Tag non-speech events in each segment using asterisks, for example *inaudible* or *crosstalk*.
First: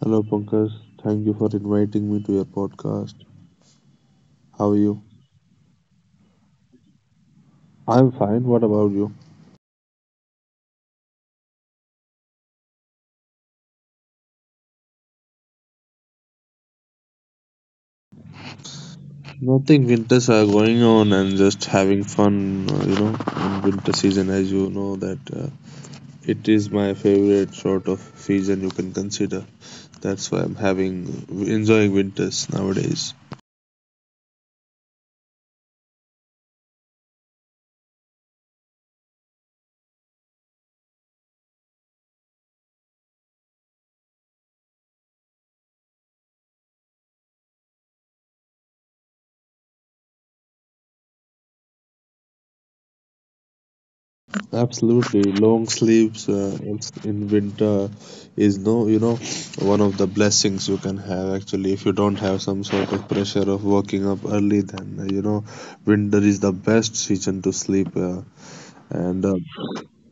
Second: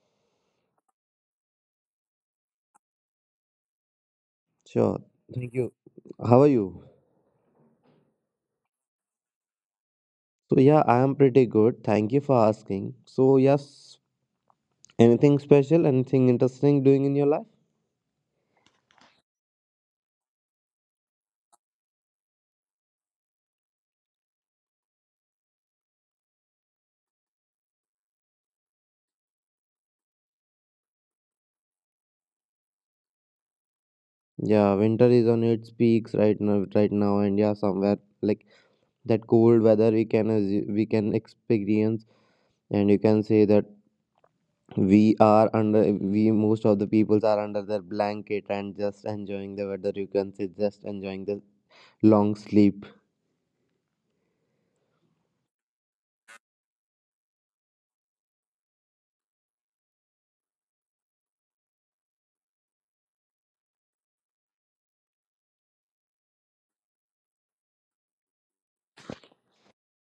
Hello, Pankaj. Thank you for inviting me to your podcast. How are Sure. you? Thank you. How are you? I'm fine. What about you? So I am pretty good. Thank you for asking. So yes, anything special, anything interesting doing in your life? Nothing. Winters are going on and just having fun, uh, you know, in winter season, as you know, that it is my favorite sort of season you can consider. That's why I'm having enjoying winters nowadays. Yeah, winter is on its peaks right now, and yeah, somewhere like that cold weather we can we can experience, and you can say that we are under we most of the peoples are under their blanket and just enjoying the weather. You can say just enjoying the long sleep. Absolutely, long sleeps in winter is no, one of the blessings you can have actually. If you don't have some sort of pressure of waking up early, then winter is the best season to sleep, and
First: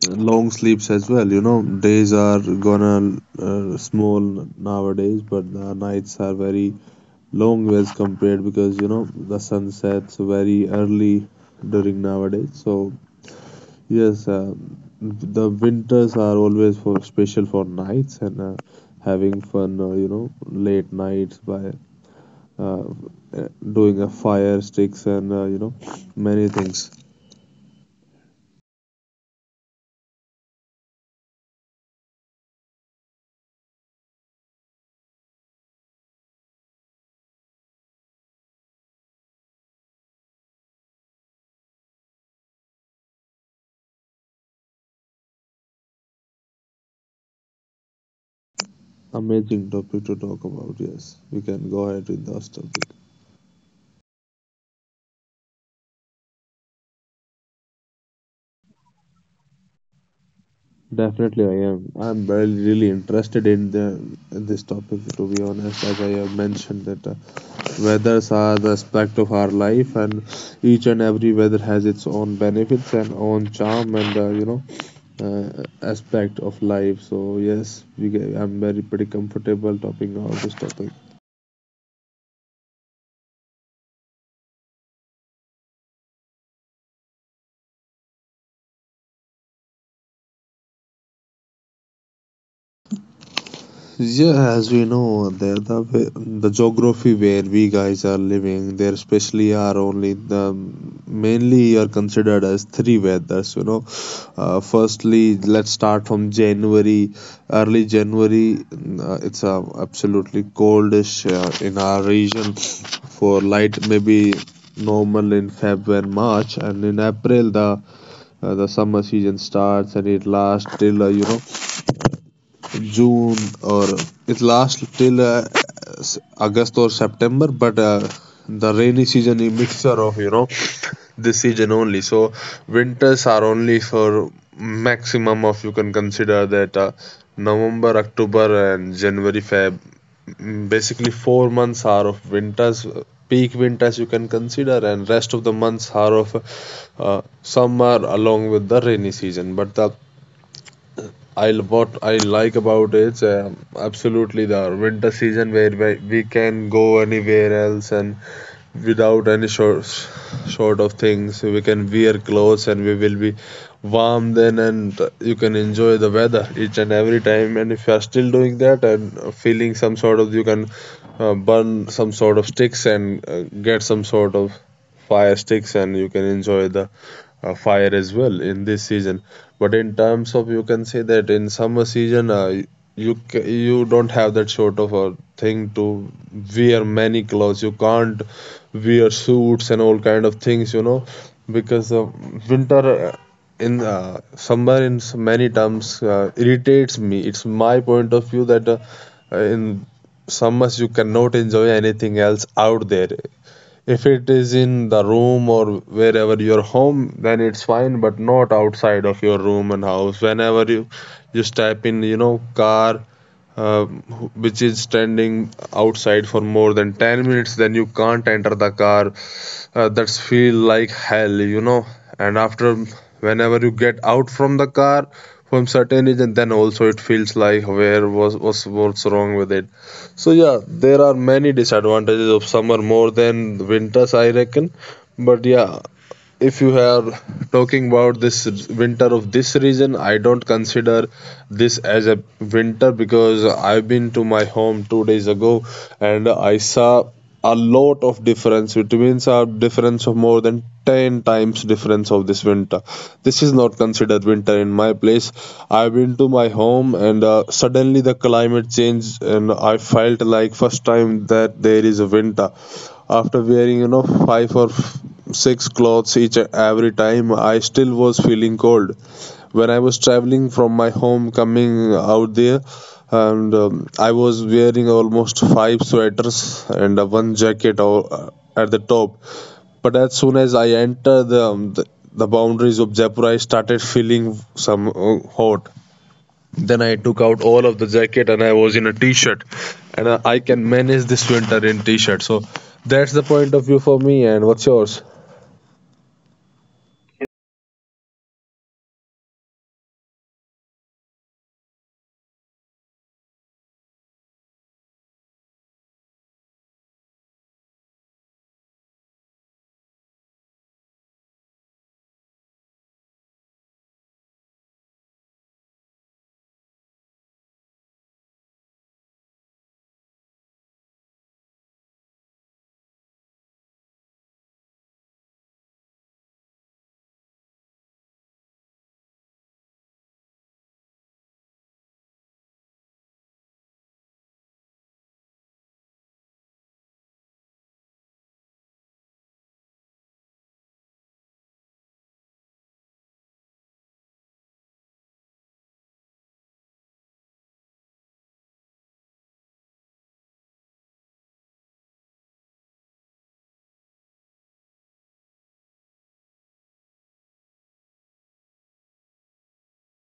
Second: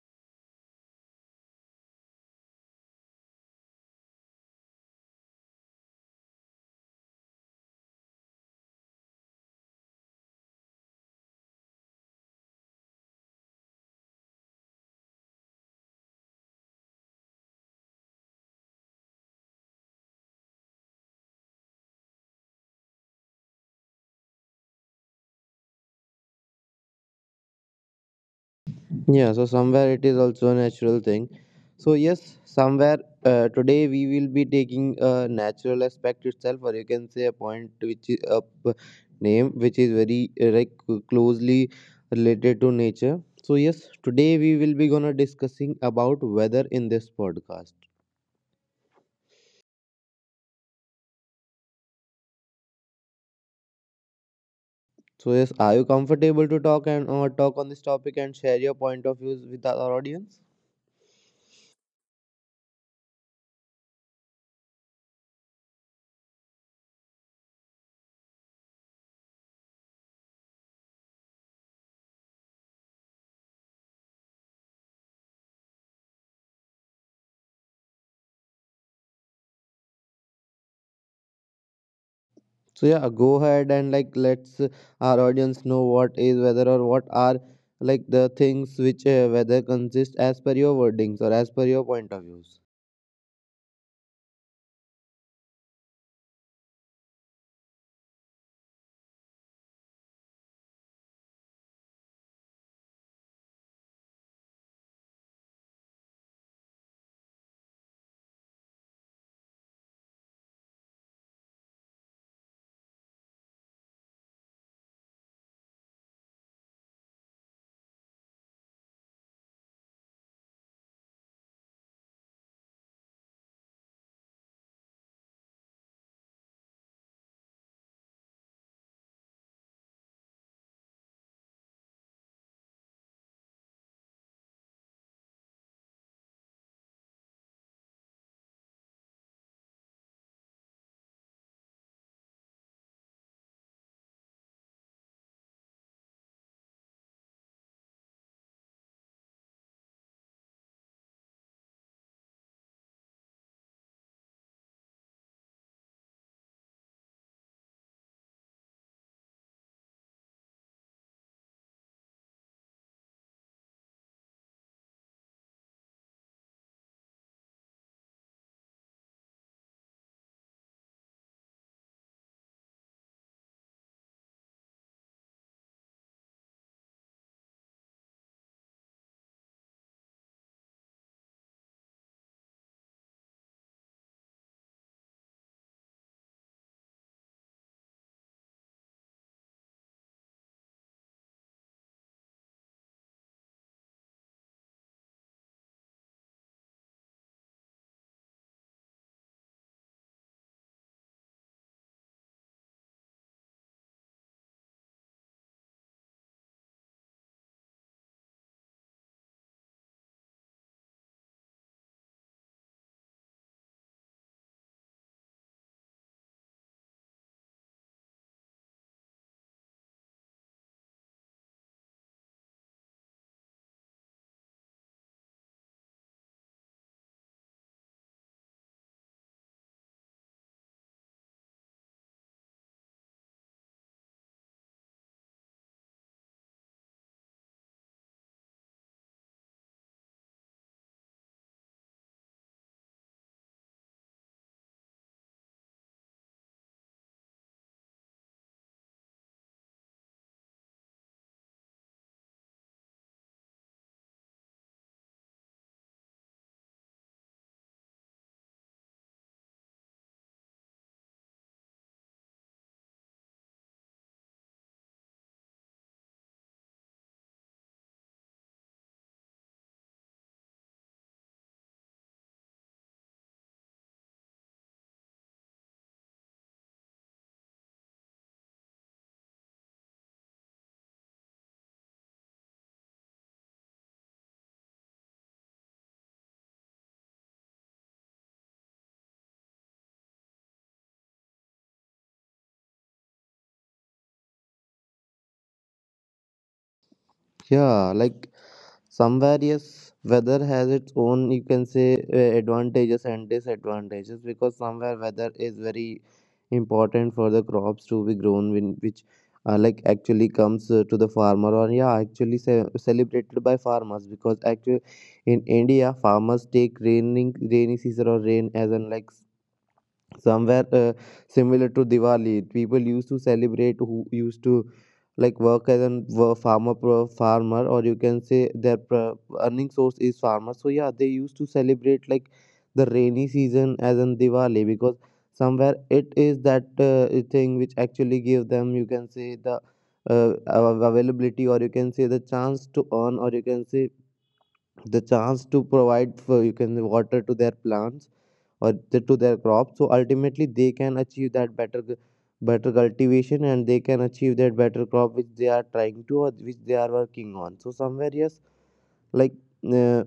long sleeps as well. You know, days are gonna small nowadays, but the nights are very long as compared because you know the sun sets very early during nowadays. So yes, the winters are always for special for nights and having fun, late nights by uh, uh, doing a fire sticks and many things. Yeah, so somewhere it is also a natural thing. So yes, somewhere today we will be taking a natural aspect itself, or you can say a point which is a name which is very like closely related to nature. So yes, today we will be gonna discussing about weather in this podcast. Amazing topic to talk about. Yes, we can go ahead with those topics. So yes, are you comfortable to talk and or talk on this topic and share your point of views with our audience? Definitely, I am. I'm very really interested in the in this topic. To be honest, as I have mentioned that weathers are the aspect of our life, and each and every weather has its own benefits and own charm, and aspect of life. So yes, we get, I'm very pretty comfortable talking about this topic. So go ahead and like let's our audience know what is weather or what are like the things which whether consist as per your wordings or as per your point of views. Yeah, as we know, the geography where we guys are living, there especially are only the mainly are considered as three weathers. You know, firstly, let's start from January, early January. It's absolutely coldish in our region for light, maybe normal in Feb and March, and in April the summer season starts, and it lasts till June, or it lasts till August or September, but the rainy season is mixture of this season only. So winters are only for maximum of you can consider that November, October, and January, Feb. Basically, 4 months are of winters. Peak winters you can consider, and rest of the months are of summer along with the rainy season. But the I what I like about it's absolutely the winter season where we can go anywhere else, and without any short sort of things we can wear clothes, and we will be warm then, and you can enjoy the weather each and every time, and if you are still doing that and feeling some sort of you can burn some sort of sticks and get some sort of fire sticks, and you can enjoy the fire as well in this season. But in terms of you can say that in summer season, you don't have that sort of a thing to wear many clothes, you can't wear suits and all kind of things because winter in summer, many terms irritates me. It's my point of view that in summers you cannot enjoy anything else out there. If it is in the room or wherever your home, then it's fine, but not outside of your room and house. Whenever you just type in, car, uh, which is standing outside for more than 10 minutes, then you can't enter the car. That's feel like hell. And after, whenever you get out from the car from certain age, and then also it feels like where was what's wrong with it. So yeah, there are many disadvantages of summer more than winters, I reckon. But yeah, if you are talking about this winter of this region, I don't consider this as a winter because I've been to my home 2 days ago, and I saw a lot of difference. It means a difference of more than 10 times difference of this winter. This is not considered winter in my place. I've been to my home, and suddenly the climate changed, and I felt like first time that there is a winter. After wearing, five or six clothes each every time, I still was feeling cold when I was traveling from my home, coming out there. And I was wearing almost five sweaters and one jacket or, at the top. But as soon as I entered the, the boundaries of Jaipur, I started feeling some hot. Then I took out all of the jacket, and I was in a t-shirt, and I can manage this winter in t-shirt. So that's the point of view for me. And what's yours? Yeah, like somewhere yes, weather has its own, you can say, advantages and disadvantages, because somewhere weather is very important for the crops to be grown, which like actually comes to the farmer, or yeah actually celebrated by farmers, because actually in India farmers take raining rainy season or rain as an, like somewhere similar to Diwali. People used to celebrate who used to like work as a farmer, or you can say their earning source is farmer. So yeah, they used to celebrate like the rainy season as in Diwali, because somewhere it is that thing which actually give them, you can say, the availability, or you can say the chance to earn, or you can say the chance to provide for, you can say, water to their plants, or the, to their crop, so ultimately they can achieve that better cultivation, and they can achieve that better crop which they are trying to, or which they are working on. So somewhere yes, like uh,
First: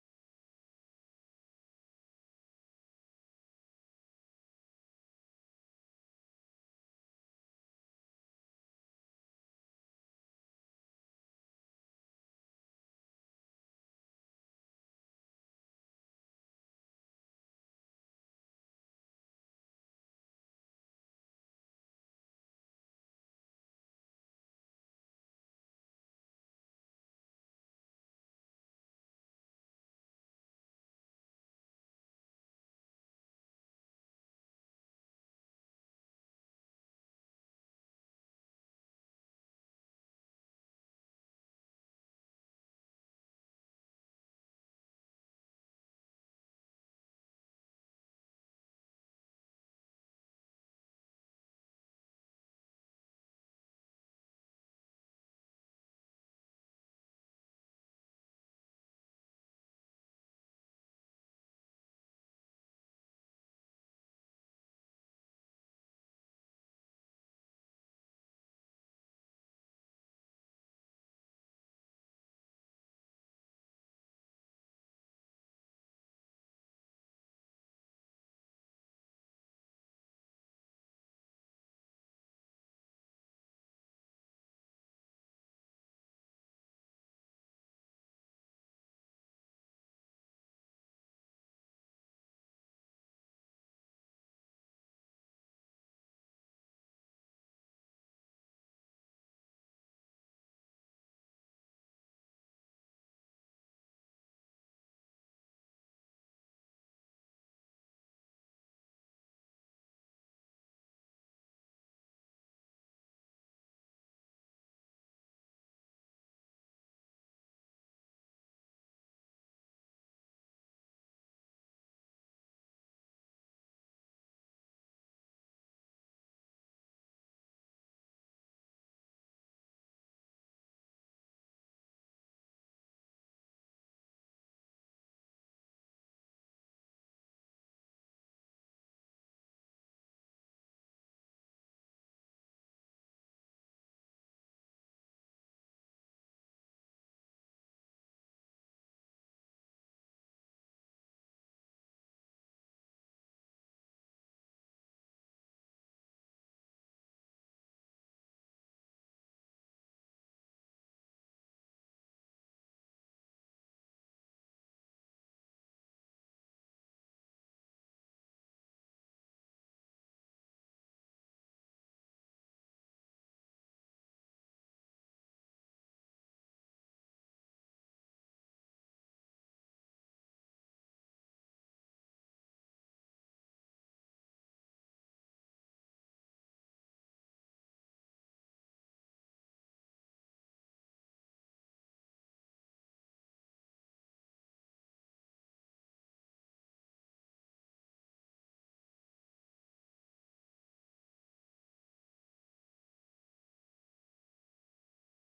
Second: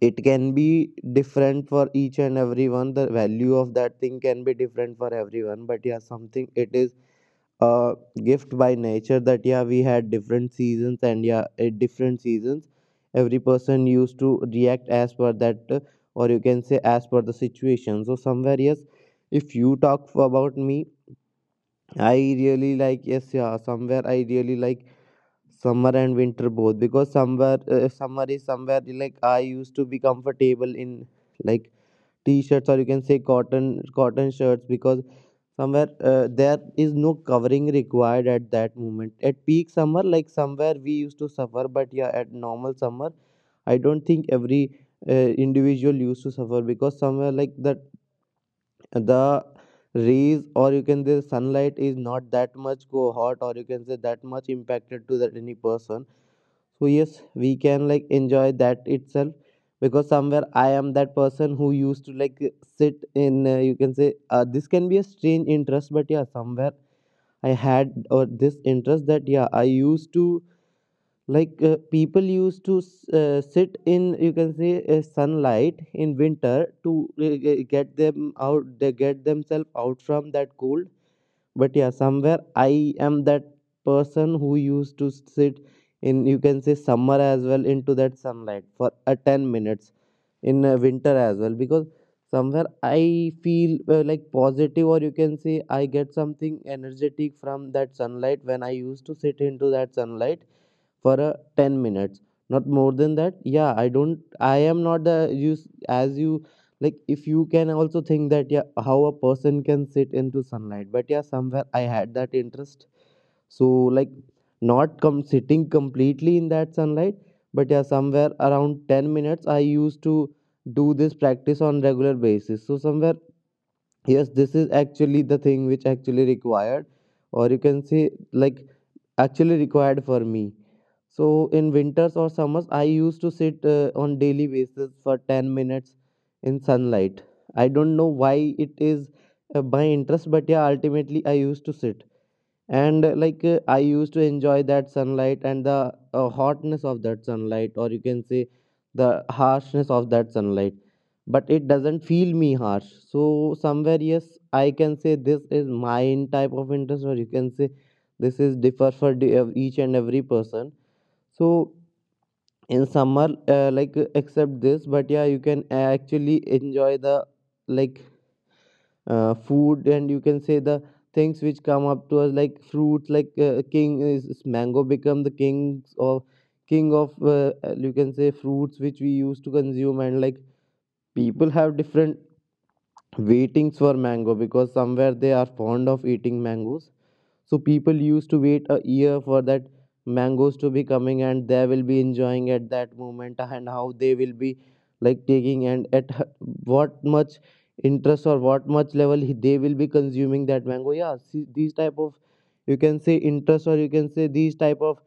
it can be different for each and everyone, the value of that thing can be different for everyone, but yeah, something it is a gift by nature, that yeah, we had different seasons, and yeah at different seasons every person used to react as per that or you can say as per the situation. So somewhere yes, if you talk about me, I really like, yes yeah, somewhere I really like summer and winter both, because somewhere summer is somewhere like I used to be comfortable in like t-shirts, or you can say cotton shirts, because somewhere there is no covering required at that moment. At peak summer, like somewhere we used to suffer, but yeah at normal summer I don't think every individual used to suffer, because somewhere like that the rays, or you can say sunlight, is not that much go hot, or you can say that much impacted to that any person. So yes, we can like enjoy that itself, because somewhere I am that person who used to like sit in you can say, this can be a strange interest, but yeah somewhere I had, or this interest that yeah I used to like, people used to sit in, you can say, sunlight in winter to get them out, they get themselves out from that cold. But yeah somewhere I am that person who used to sit in, you can say, summer as well into that sunlight for 10 minutes, in winter as well, because somewhere I feel like positive, or you can say I get something energetic from that sunlight when I used to sit into that sunlight for a 10 minutes, not more than that. Yeah, I don't, I am not the as you like, if you can also think that yeah how a person can sit into sunlight, but yeah somewhere I had that interest. So like not come sitting completely in that sunlight, but yeah somewhere around 10 minutes I used to do this practice on regular basis. So somewhere yes, this is actually the thing which actually required, or you can say, like actually required for me. So in winters or summers, I used to sit on daily basis for 10 minutes in sunlight. I don't know why it is my interest, but yeah, ultimately I used to sit and like I used to enjoy that sunlight and the hotness of that sunlight, or you can say the harshness of that sunlight, but it doesn't feel me harsh. So somewhere yes, I can say this is mine type of interest, or you can say this is differ for each and every person. So in summer like accept this, but yeah you can actually enjoy the like food, and you can say the things which come up to us like fruits, like king is mango, become the king of you can say fruits which we used to consume. And like people have different weightings for mango, because somewhere they are fond of eating mangoes, so people used to wait a year for that mangoes to be coming, and they will be enjoying at that moment and how they will be like taking, and at what much interest or what much level they will be consuming that mango. Yeah, see, these type of, you can say, interest, or you can say these type of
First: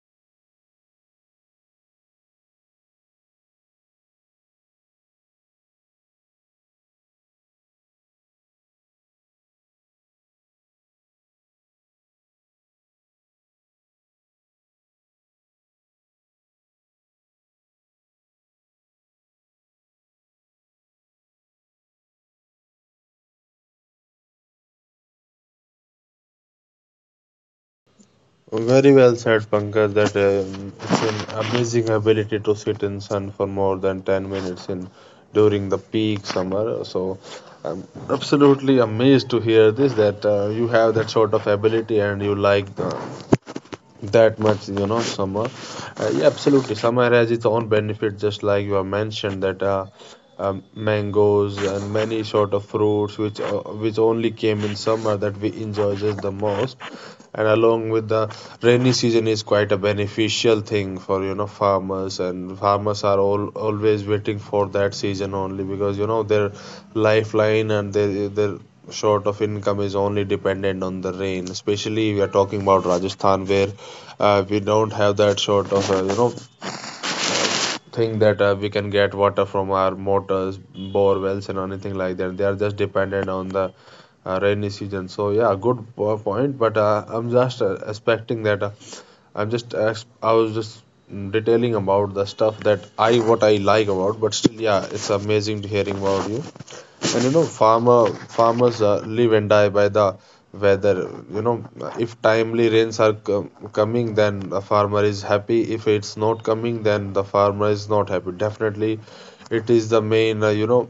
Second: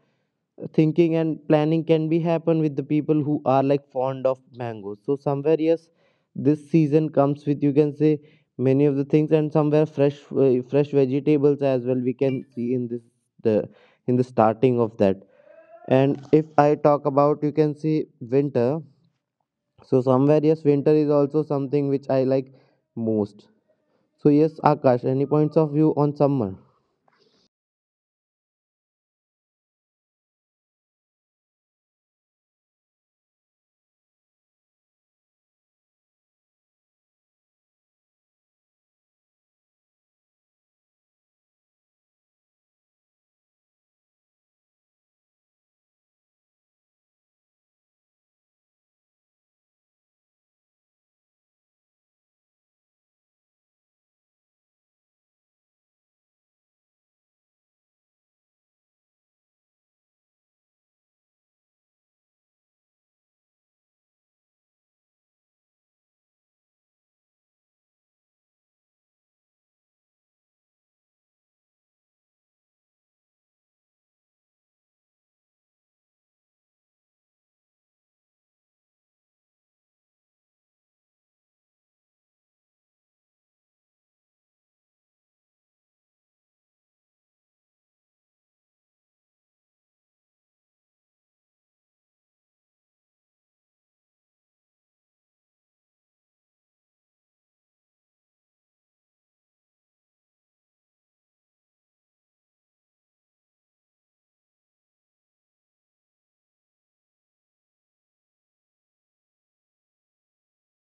thinking and planning, can be happen with the people who are like fond of mangoes. So somewhere yes, this season comes with, you can say, many of the things, and somewhere fresh fresh vegetables as well we can see in this, the, in the starting of that. And if I talk about, you can see, winter, so somewhere yes, winter is also something which I like most. So yes Akash, any points of view on summer? Very well said, Pankaj. That It's an amazing ability to sit in sun for more than 10 minutes in during the peak summer. So I'm absolutely amazed to hear this that you have that sort of ability, and you like the that much, summer. Yeah, absolutely summer has its own benefit, just like you have mentioned that mangoes and many sort of fruits which only came in summer, that we enjoy just the most. And along with the rainy season is quite a beneficial thing for farmers, and farmers are all always waiting for that season only because their lifeline and their sort of income is only dependent on the rain, especially we are talking about Rajasthan where we don't have that sort of thing that we can get water from our motors, bore wells, and anything like that. They are just dependent on the rainy season. So yeah, good point, but I'm just expecting that I was just detailing about the stuff that I what I like about. But still, yeah, it's amazing to hearing about you. And farmers live and die by the weather. You know, if timely rains are coming, then the farmer is happy. If it's not coming, then the farmer is not happy. Definitely, it is the main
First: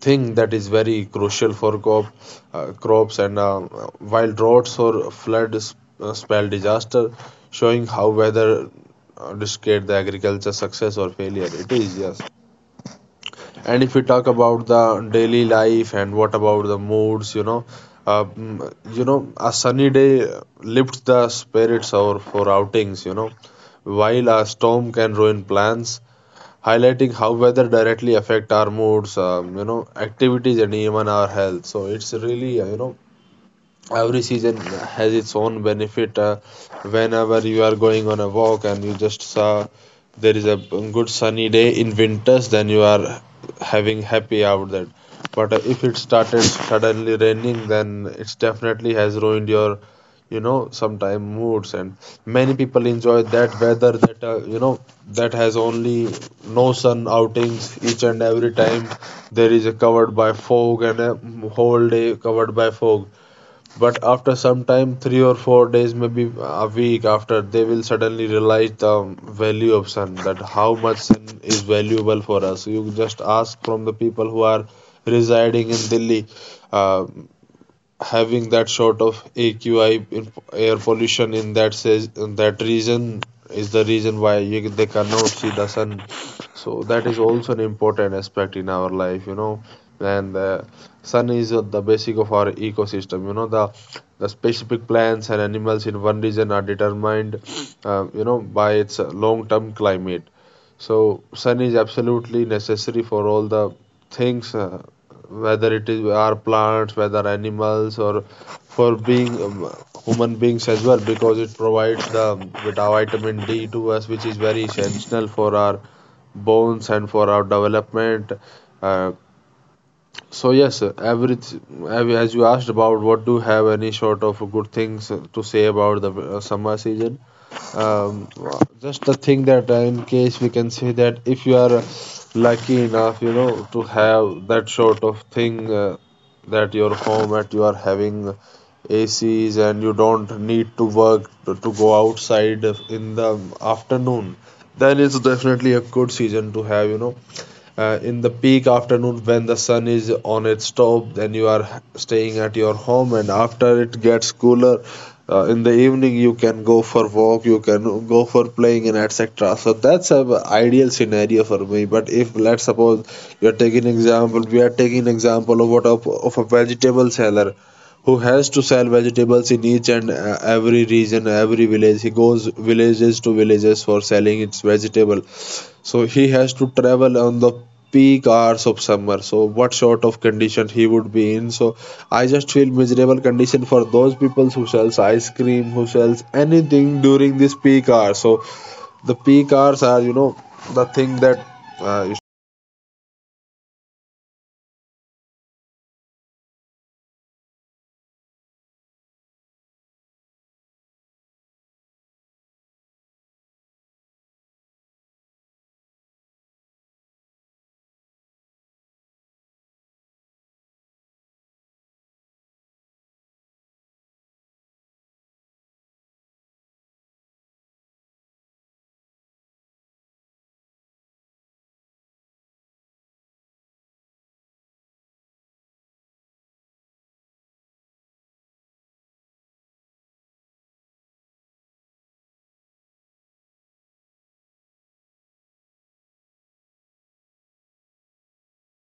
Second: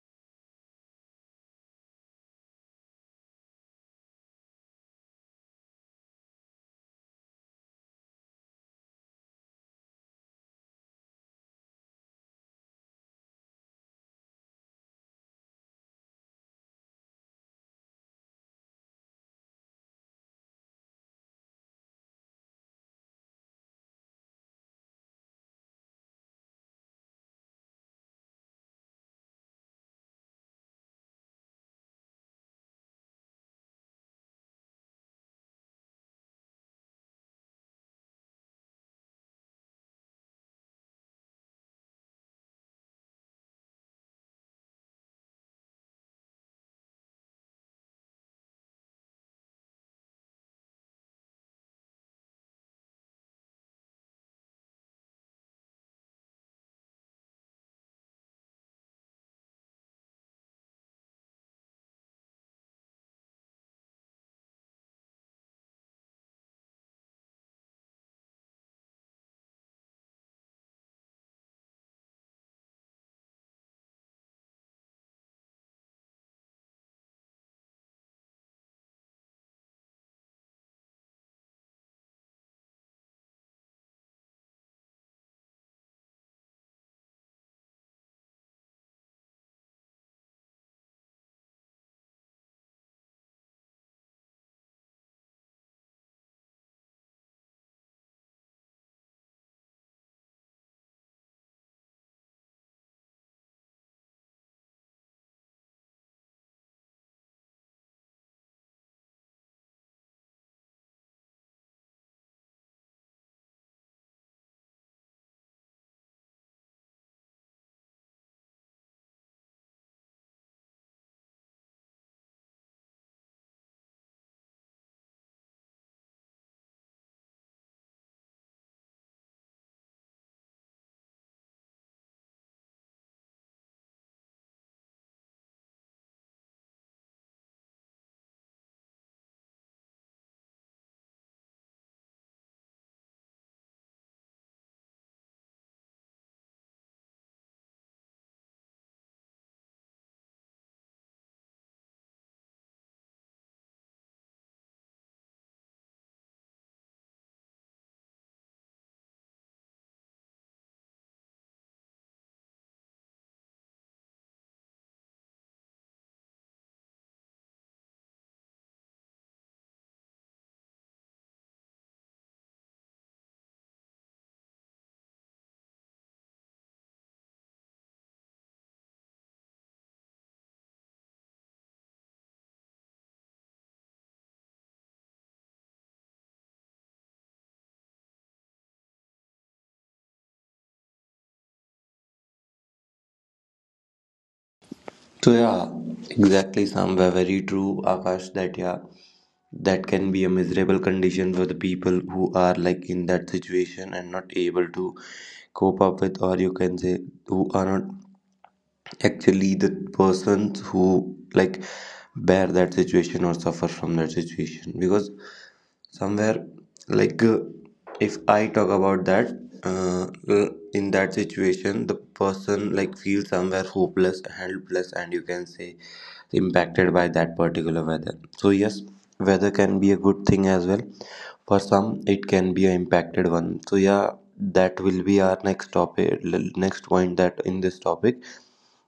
thing that is very crucial for crops. And while droughts or floods spell disaster, showing how weather dictate the agriculture success or failure. It is, yes. And if we talk about the daily life and what about the moods, a sunny day lifts the spirits or for outings, while a storm can ruin plans, highlighting how weather directly affect our moods, activities, and even our health. So it's really, every season has its own benefit whenever you are going on a walk and you just saw there is a good sunny day in winters, then you are having happy out that. But if it started suddenly raining, then it definitely has ruined your sometime moods. And many people enjoy that weather that you know that has only no sun outings each and every time. There is a covered by fog, and a whole day covered by fog. But after some time, 3 or 4 days, maybe a week after, they will suddenly realize the value of sun, that how much sun is valuable for us. You just ask from the people who are residing in Delhi. Uh, having that sort of AQI air pollution in that says in that region is the reason why they cannot see the sun. So that is also an important aspect in our life. And the sun is the basic of our ecosystem. You know the specific plants and animals in one region are determined, by its long-term climate. So sun is absolutely necessary for all the things. Whether it is our plants, whether animals, or for being human beings as well, because it provides the vitamin d to us, which is very essential for our bones and for our development. uh, so yes, every as you asked about, what do you have any sort of good things to say about the summer season? um, just the thing that in case we can say that if you are lucky enough, you know, to have that sort of thing, that your home that you are having ACs and you don't need to work to go outside in the afternoon, then it's definitely a good season to have, in the peak afternoon when the sun is on its top, then you are staying at your home, and after it gets cooler, in the evening you can go for walk, you can go for playing and etc. So that's a ideal scenario for me. But if let's suppose you're taking example, we are taking example of what of a vegetable seller who has to sell vegetables in each and every region, every village. He goes villages to villages for selling its vegetable. So he has to travel on the peak hours of summer. So what sort of condition he would be in? So I just feel miserable condition for those people who sells ice cream, who sells anything during this peak hour. So the peak hours are, you know, the thing that uh, So yeah, exactly, somewhere very true, Akash. That yeah, that can be a miserable condition for the people who are like in that situation and not able to cope up with, or you can say, who are not actually the persons who like bear that situation or suffer from that situation, because somewhere like if I talk about that in that situation the person like feels somewhere hopeless, helpless, and you can say impacted by that particular weather. So yes, weather can be a good thing as well. For some, it can be a impacted one. So yeah, that will be our next topic, next point, that in this topic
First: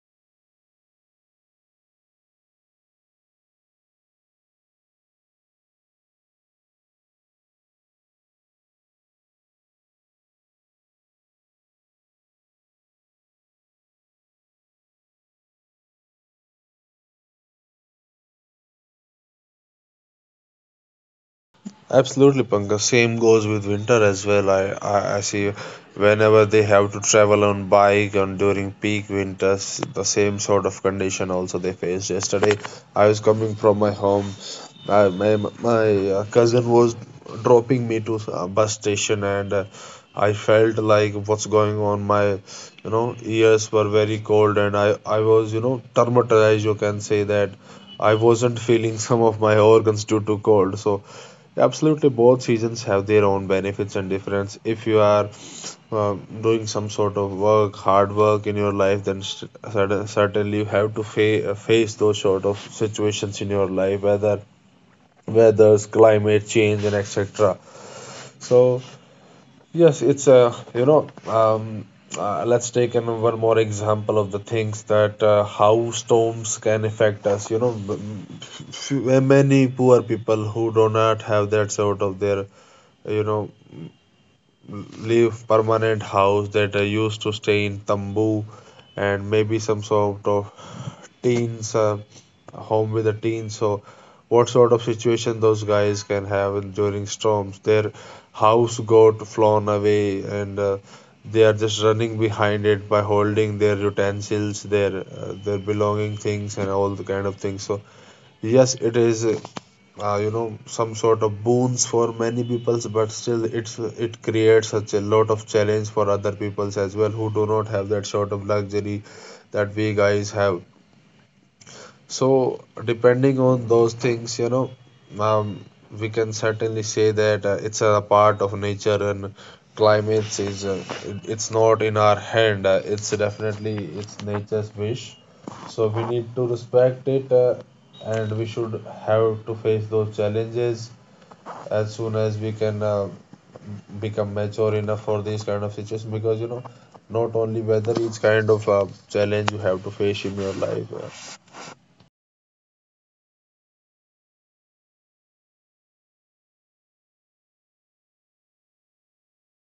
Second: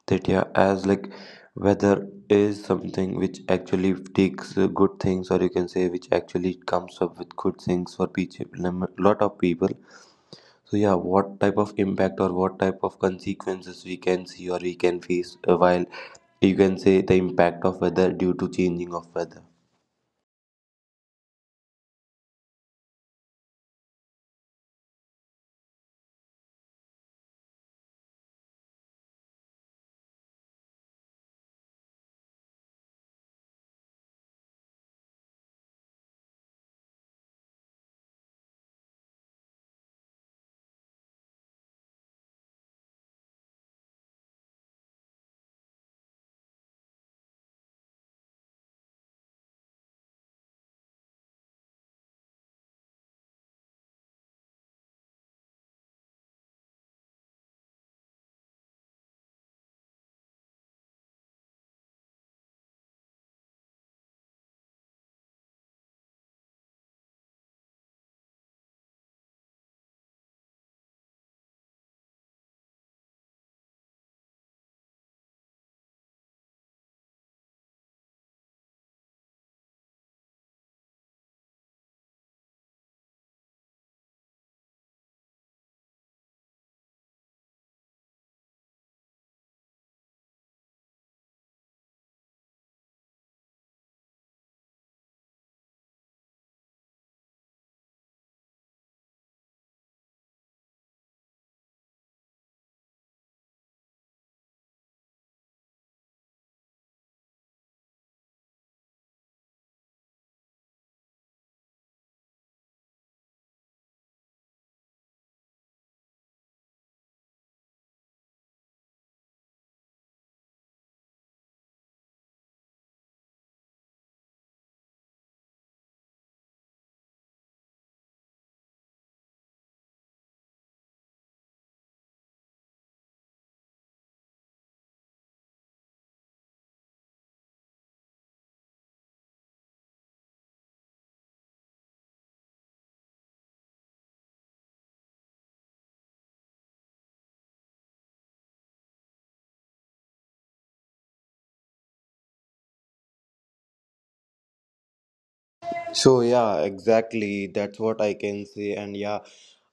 that yeah, as like, weather is something which actually takes good things, or you can say which actually comes up with good things for people, lot of people. So yeah, what type of impact or what type of consequences we can see or we can face while, you can say, the impact of weather due to changing of weather. absolutely, Pankaj. Same goes with winter as well. I see whenever they have to travel on bike on during peak winters, the same sort of condition also they faced. Yesterday, I was coming from my home. I, my cousin was dropping me to a bus station, and I felt like what's going on. My, you know, ears were very cold, and I was, you know, traumatized. You can say that. I wasn't feeling *laughs* some of my organs due to cold. So absolutely, both seasons have their own benefits and difference. If you are uh, doing some sort of work, hard work in your life, then certainly you have to face those sort of situations in your life, whether weather's climate change and etc. So yes, it's a, you know, let's take one more example of the things that how storms can affect us. You know, many poor people who do not have that sort of their, you know, leave permanent house, that I used to stay in tambu, and maybe some sort of teens, home with a teen. So what sort of situation those guys can have during storms? Their house got flown away, and they are just running behind it by holding their utensils, their belonging things and all the kind of things. So yes, it is you know, some sort of boons for many peoples, but still it creates such a lot of challenge for other peoples as well, who do not have that sort of luxury that we guys have. So depending on those things, you know, um, we can certainly say that it's a part of nature, and climate is it's not in our hand. It's definitely it's nature's wish, so we need to respect it, and we should have to face those challenges as soon as we can, become mature enough for these kind of situations, because, you know, not only weather, each kind of challenge you have to face in your life. So yeah, exactly. That's what I can say, and yeah,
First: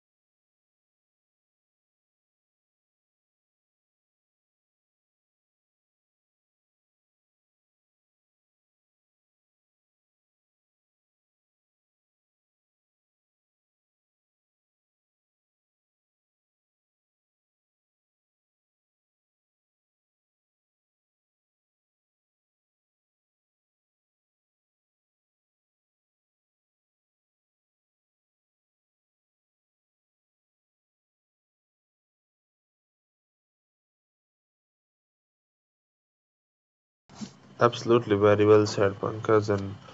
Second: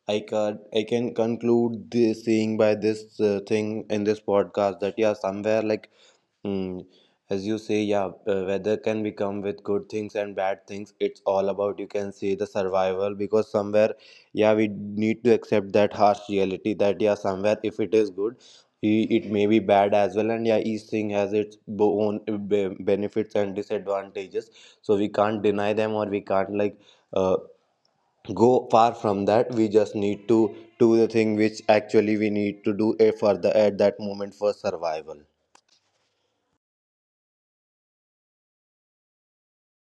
I can conclude this saying by this thing in this podcast, that yeah, somewhere like, Mm, as you say, yeah, weather can become with good things and bad things. It's all about, you can say, the survival, because somewhere, yeah, we need to accept that harsh reality, that yeah, somewhere if it is good, it may be bad as well. And yeah, each thing has its own benefits and disadvantages. So we can't deny them, or we can't like uh, go far from that. We just need to do the thing which actually we need to do, for the, at that moment, for survival. Absolutely, very well said, Pankaj. And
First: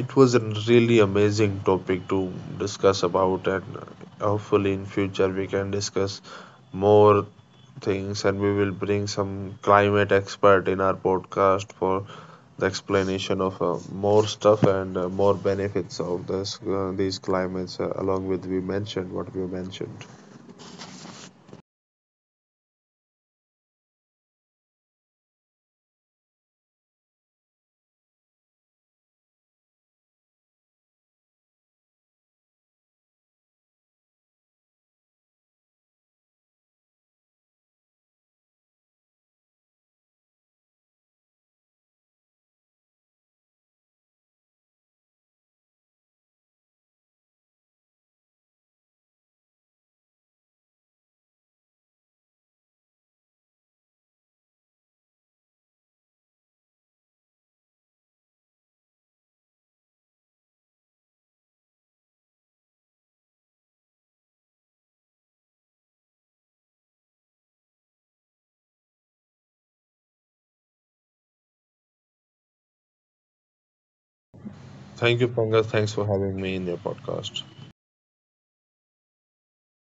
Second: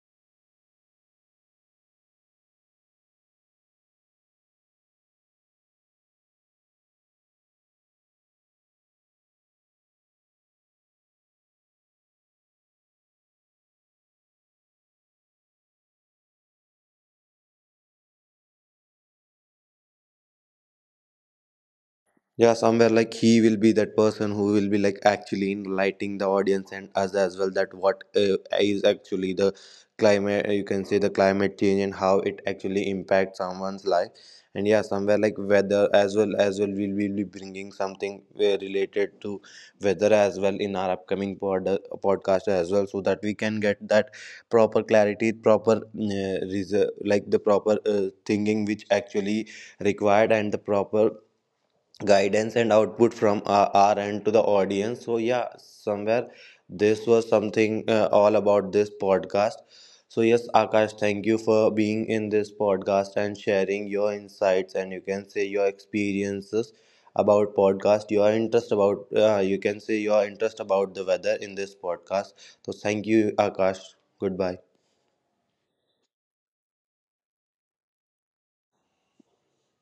it was a really amazing topic to discuss about, and hopefully in future we can discuss more things, and we will bring some climate expert in our podcast for the explanation of more stuff and more benefits of this these climates, along with we mentioned what we mentioned. Yeah, somewhere like he will be that person who will be like actually enlightening the audience and us as well, that what is actually the climate, you can say, the climate change, and how it actually impacts someone's life. And yeah, somewhere like weather as well, as well, we will be bringing something related to weather as well in our upcoming podcast as well, so that we can get that proper clarity, proper like the proper thinking which actually required, and the proper guidance and output from our end to the audience. So yeah, somewhere this was something all about this podcast. So yes, Akash, thank you for being in this podcast and sharing your insights, and you can say, your experiences about podcast, your interest about, you can say your interest about the weather in this podcast. So thank you, Akash. Goodbye. Thank you, Ponga. Thanks for having me in your podcast.